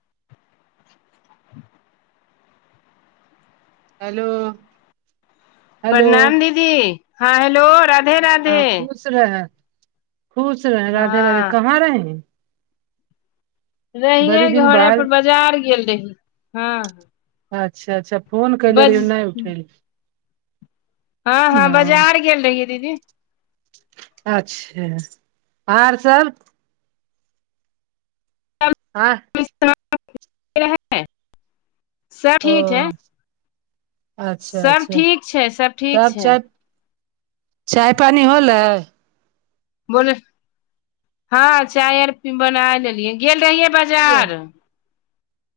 [inaudible] Hello. Hello प्रणाम दीदी। हँ हेलो। राधे हँ खुश रहे, खुश रहें, राधे राधे हँ कहाँ रहे? बड़ी रहियै दिन घरे बाद पर, बाजार गेल रही, हँ। अच्छा अच्छा, फोन कैले बज रहि नहि उठेलखिन। हँ हँ बजार गेल रहियै दीदी। अच्छा, आर सब आ [inaudible] ै [unintelligible] सब ओ ठीक है अच्छा सब अच्छा ठीक छै सब ठीक तब छै च चाय पानि होलै। बोले, हाँ चाय आर बना लेलियै, गेल रहियै बाजार एह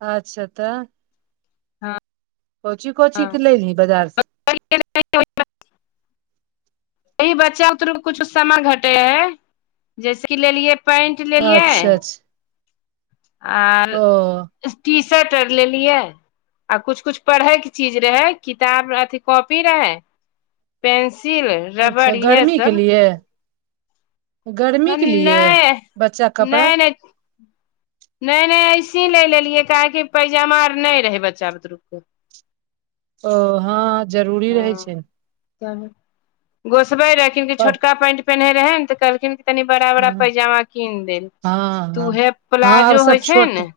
अच्छा तऽ हँ कोइची कोइची के लेलहि बाजारसँ। वही इ बच्चा बुतरुके कुछु समान घटै हैय जैसे कि लेलिए पैंट लेलियै। अच्छा अच्छा आर ओ टी शर्ट आर लेलियै। आ कुछ कुछ पढ़ै के चीज रहै किताब अथी कॉपी रहै। पेंसिल अच्छा रबड़ इहे गर्मी के सब। लिए गर्मी हम के लिए नाइ बच्चा कपड़ा नाइ नाइ नाइ नाइ ऐसे ही ले लेलियै काहेकि पैजामा आर नै रहै बच्चा बुतरुके। ओ हाँ जरूरी रहै छै। त गोसबै रहेखिन कि पर छोटका पैंट पेन्है रहै ने तऽ कहलखिन तनि बड़ा बड़ा हँ पैजामा किन देल हँ तऽ हँ उहे प्लाजो होइ छै ने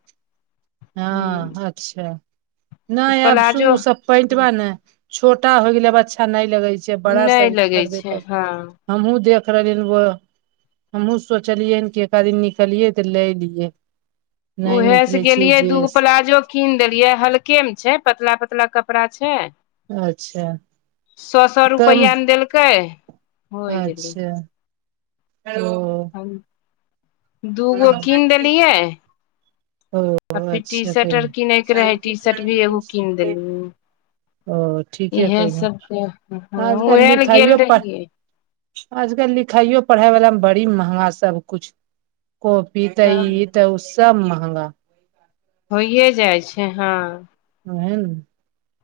ह हां अच्छा तऽ नाइ आब प्लाजो सुर सब पैटबा मे छोटा हो गेलै आब अच्छा नै लगै छै बड़ा नहि साइज लगै खरदे छै परते। हँ हमहुँ देख रहलियेन ग हमहूँ सोचलियै कि एकाध दिन निकलियै तऽ लै लियै नै उएहे से निकलै छी। गेलियै दूगो प्लाजो किन देलियै हल्के मे छै पतला पतला कपड़ा छै। अच्छा। सौ सौ कम रुपैया मे देलकै होइ गेलै अच्छा, ओ। दूगो किन देलियै। आ ओ फिर अच्छा टीशर्ट और कयली किनयैके रहै टीशर्ट भी एगो किन देलियै। ओ ठीके इहे कयली सब तऽ हमहुँ आजकल एल गेल लिखाइयो पढ़ रहियै। आजकल लिखाइयो पड़हाइ बला मे बड़ी महगा सबकुछ कॉपी तऽ तब इ। तब सब महंगा। होइए जाय छै हाँ। उहे नू।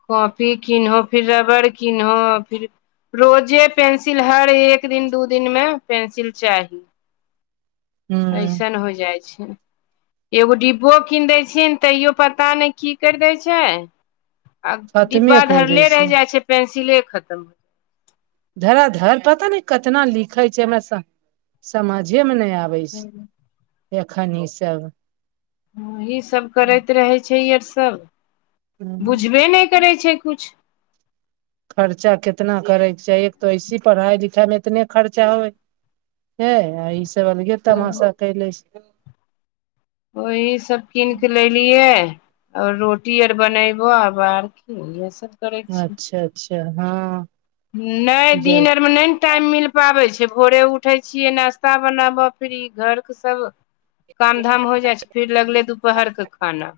कॉपी किनहो फिर रबड़ किनहो फिर- रोजे पेंसिल हर एक दिन दू दिनमे पेंसिल चाहि। हूँ ऐसन हो जाय छै। एगो डिब्बो किन दै छियै तैयो पता नेै कि कैर दै छै। आ डिब्बा खतमे कैर दै धरले रैह जाय छै पेंसिले खत्म। धरा धरा पता ने कितना लिखै छै हमरा समझे में नै आब। है छै एखन इ सब। हूँ इ सब करैत रहै छै ये सब हूँ बुझबे नै करै छै कुछ। खर्चा कितना करै छै एक तऽ ऐसी पड़हाइ लिखाइ मे इतने खर्चा होय। हे इसब अलगे तब तमाशा कैले छै। ओही सब किन के लैलियै। और रोटी और बनेबो आब आर कि इहे सब- करै अच्छा अच्छा हँ। नै इजर दिन आरमे नै। टाइम मिल पाबै छै भोरे उठै छियै नास्ता बनाबऽ फ्री घर के सब- काम धाम हो जाय छै फिर लगले दुपहर के खाना।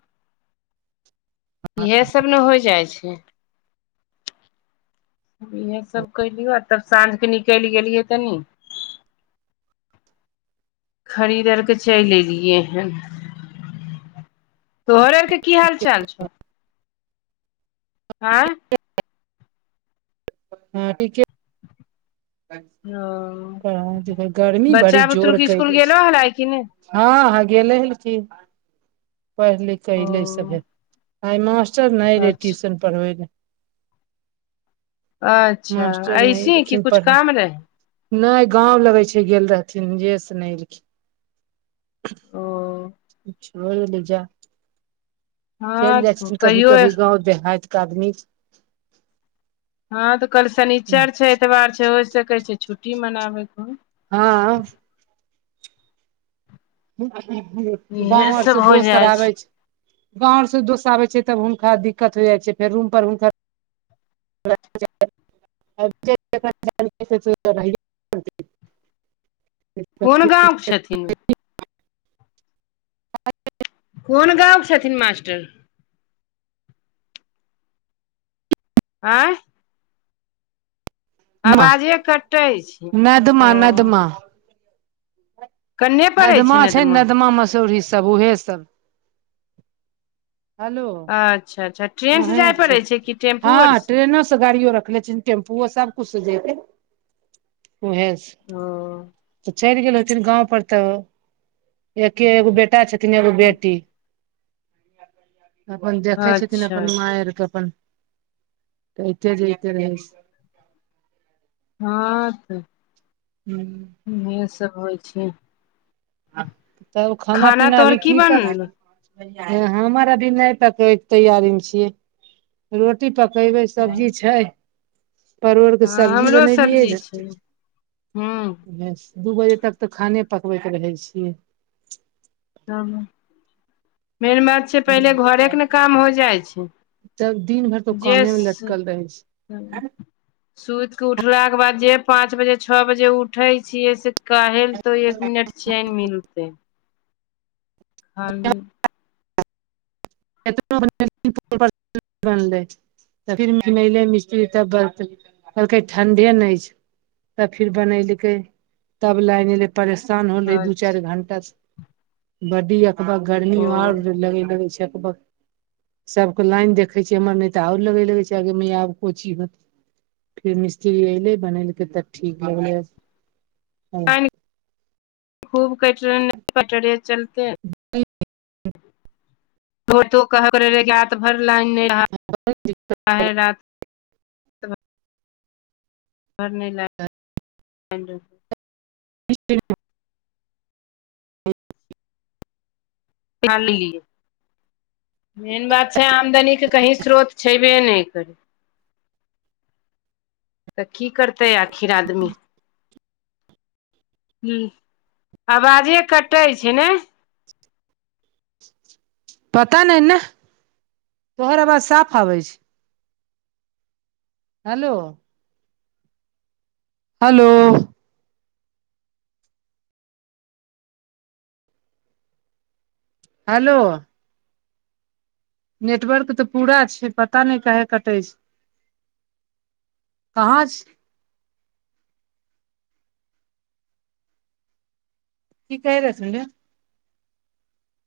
इहे सब ने हो जाय छै। इहे सब कैलियो आ तब साँझके निकैल गेलियै तनी। खरीद और के चैल एलियै हन। तोहरे के कि हाल चाल छौ? आँ हँ ठीके- तऽ ओ कि कहै गर्मी बड़ी बच्चा बुतरुक जोर स्कुल केैले गेलो छै। हलाइ कि नहि हँ हँ गेलेै हन की पढ़ लिख के एले ओ सभे। आ मास्टर नै रहेै अच्छा ट्यूशन पड़बेै लेेए। अच्छा ऐसी की कुछ काम रहै? नै गाँंव लगै छै गेल रहथिन जेस नै एलखिन। ओ- हो गेलै जा हँ चैल जाय तो छथीन कभी कहियो -कभी गाँव देहात के आदमी छ हँ तऽ कल शनिचर छै एतबार छै होय सकै छै छुट्टी मनाबैके होइ। हँ। [unintelligible] इएह गाँंव और सब से हो दोस्त आर जाइ आबै छै। गाँव से दोस्त आबेै छै तब हुनका दिक्कत हो जाय छै फेर रूम पर हुनकर। [inaudible] कोन गाँव के छथिन? कोन गाँव छथिन मास्टर? आँय? अबाजे कटै छै नदमा ओ- नदमा कन्ने पड़ै नदमा ने छै दमा नदमा मसूरी सब उएहे सब- हलो अच्छा अच्छा ट्रेनसँ अहे जाय आर छै पड़ै कि टेम्पू आर हां ट्रेनो से गाड़ियो रखले छियै। टेम्पूओ सबकुछ से जेतै उएह ओ से चलि गेल होथिन गाँंव पर तऽ एके एगो बेटा छैय। छथिन एगो बेटी अपन देखै छथिन। अच्छा अच्छा आइर के अपन अइते-जइते रहै छथिन। हां तेय हूं इह सब होइ छैय। तब खाना खाना-पीना तोहर अभी की पक बनल तऽ हमर अभी नै पकै के तैयारी मे छियै रोटी पक पकेबै सब्जी हँ छैय। परोरके सब्जी हमरो बनेलियै सब्जी रेह छै हूँ दू बजे तक तेयऽ खाने पकबैत रहै छियै। त मेन बात छै, पहिले घोरेके ने काम हो जाइ छैय। तब दिन भरि तऽ जे कामे मे लटकल रहै छै सुति कऽ उठलाके बाद जे पाँच बजे छओ बजे उठैय छियै से कहाले तऽ एक मिनट चैन मिलतै। खाली नै [unintelligible] तऽ फिरमेले मिस्त्री तब ब कहलकै ठण्डे नै छै। तब फिर बनलकै तब लाइन एले परेशान होलै दू अच्छा चारि घंटा से बड्डी अखबार गर्मी ओ और लगे लागे छैय। सबके लाइन देखे छियै, हमर नै तऽ और लगे लागे छै, आगे मैया आब को ची होत फिर मिस्त्री ऐले बनेलकै तब ठीक भऽ गेलै ओ खूब कटरे-पटरे चलतै। तो कहब रहै राति भरि लाइन नैय रह रात घर नै ल [unintelligible] नि [unintelligible] खाली मेन बात छैय। आमदनी के कहि स्रोत छैबे नैय करै तऽ कग करतै आखिर आदमी हूँ आवाजे कटै छैय नेय पता नैय नैह तोहर आवाज साफ आबै छैय। हलो हलो हलो नेटवर्क तऽ पूरा छैय पता नैय काहे कटैय छैय। कहाँ छैय। की कहय रहथून रे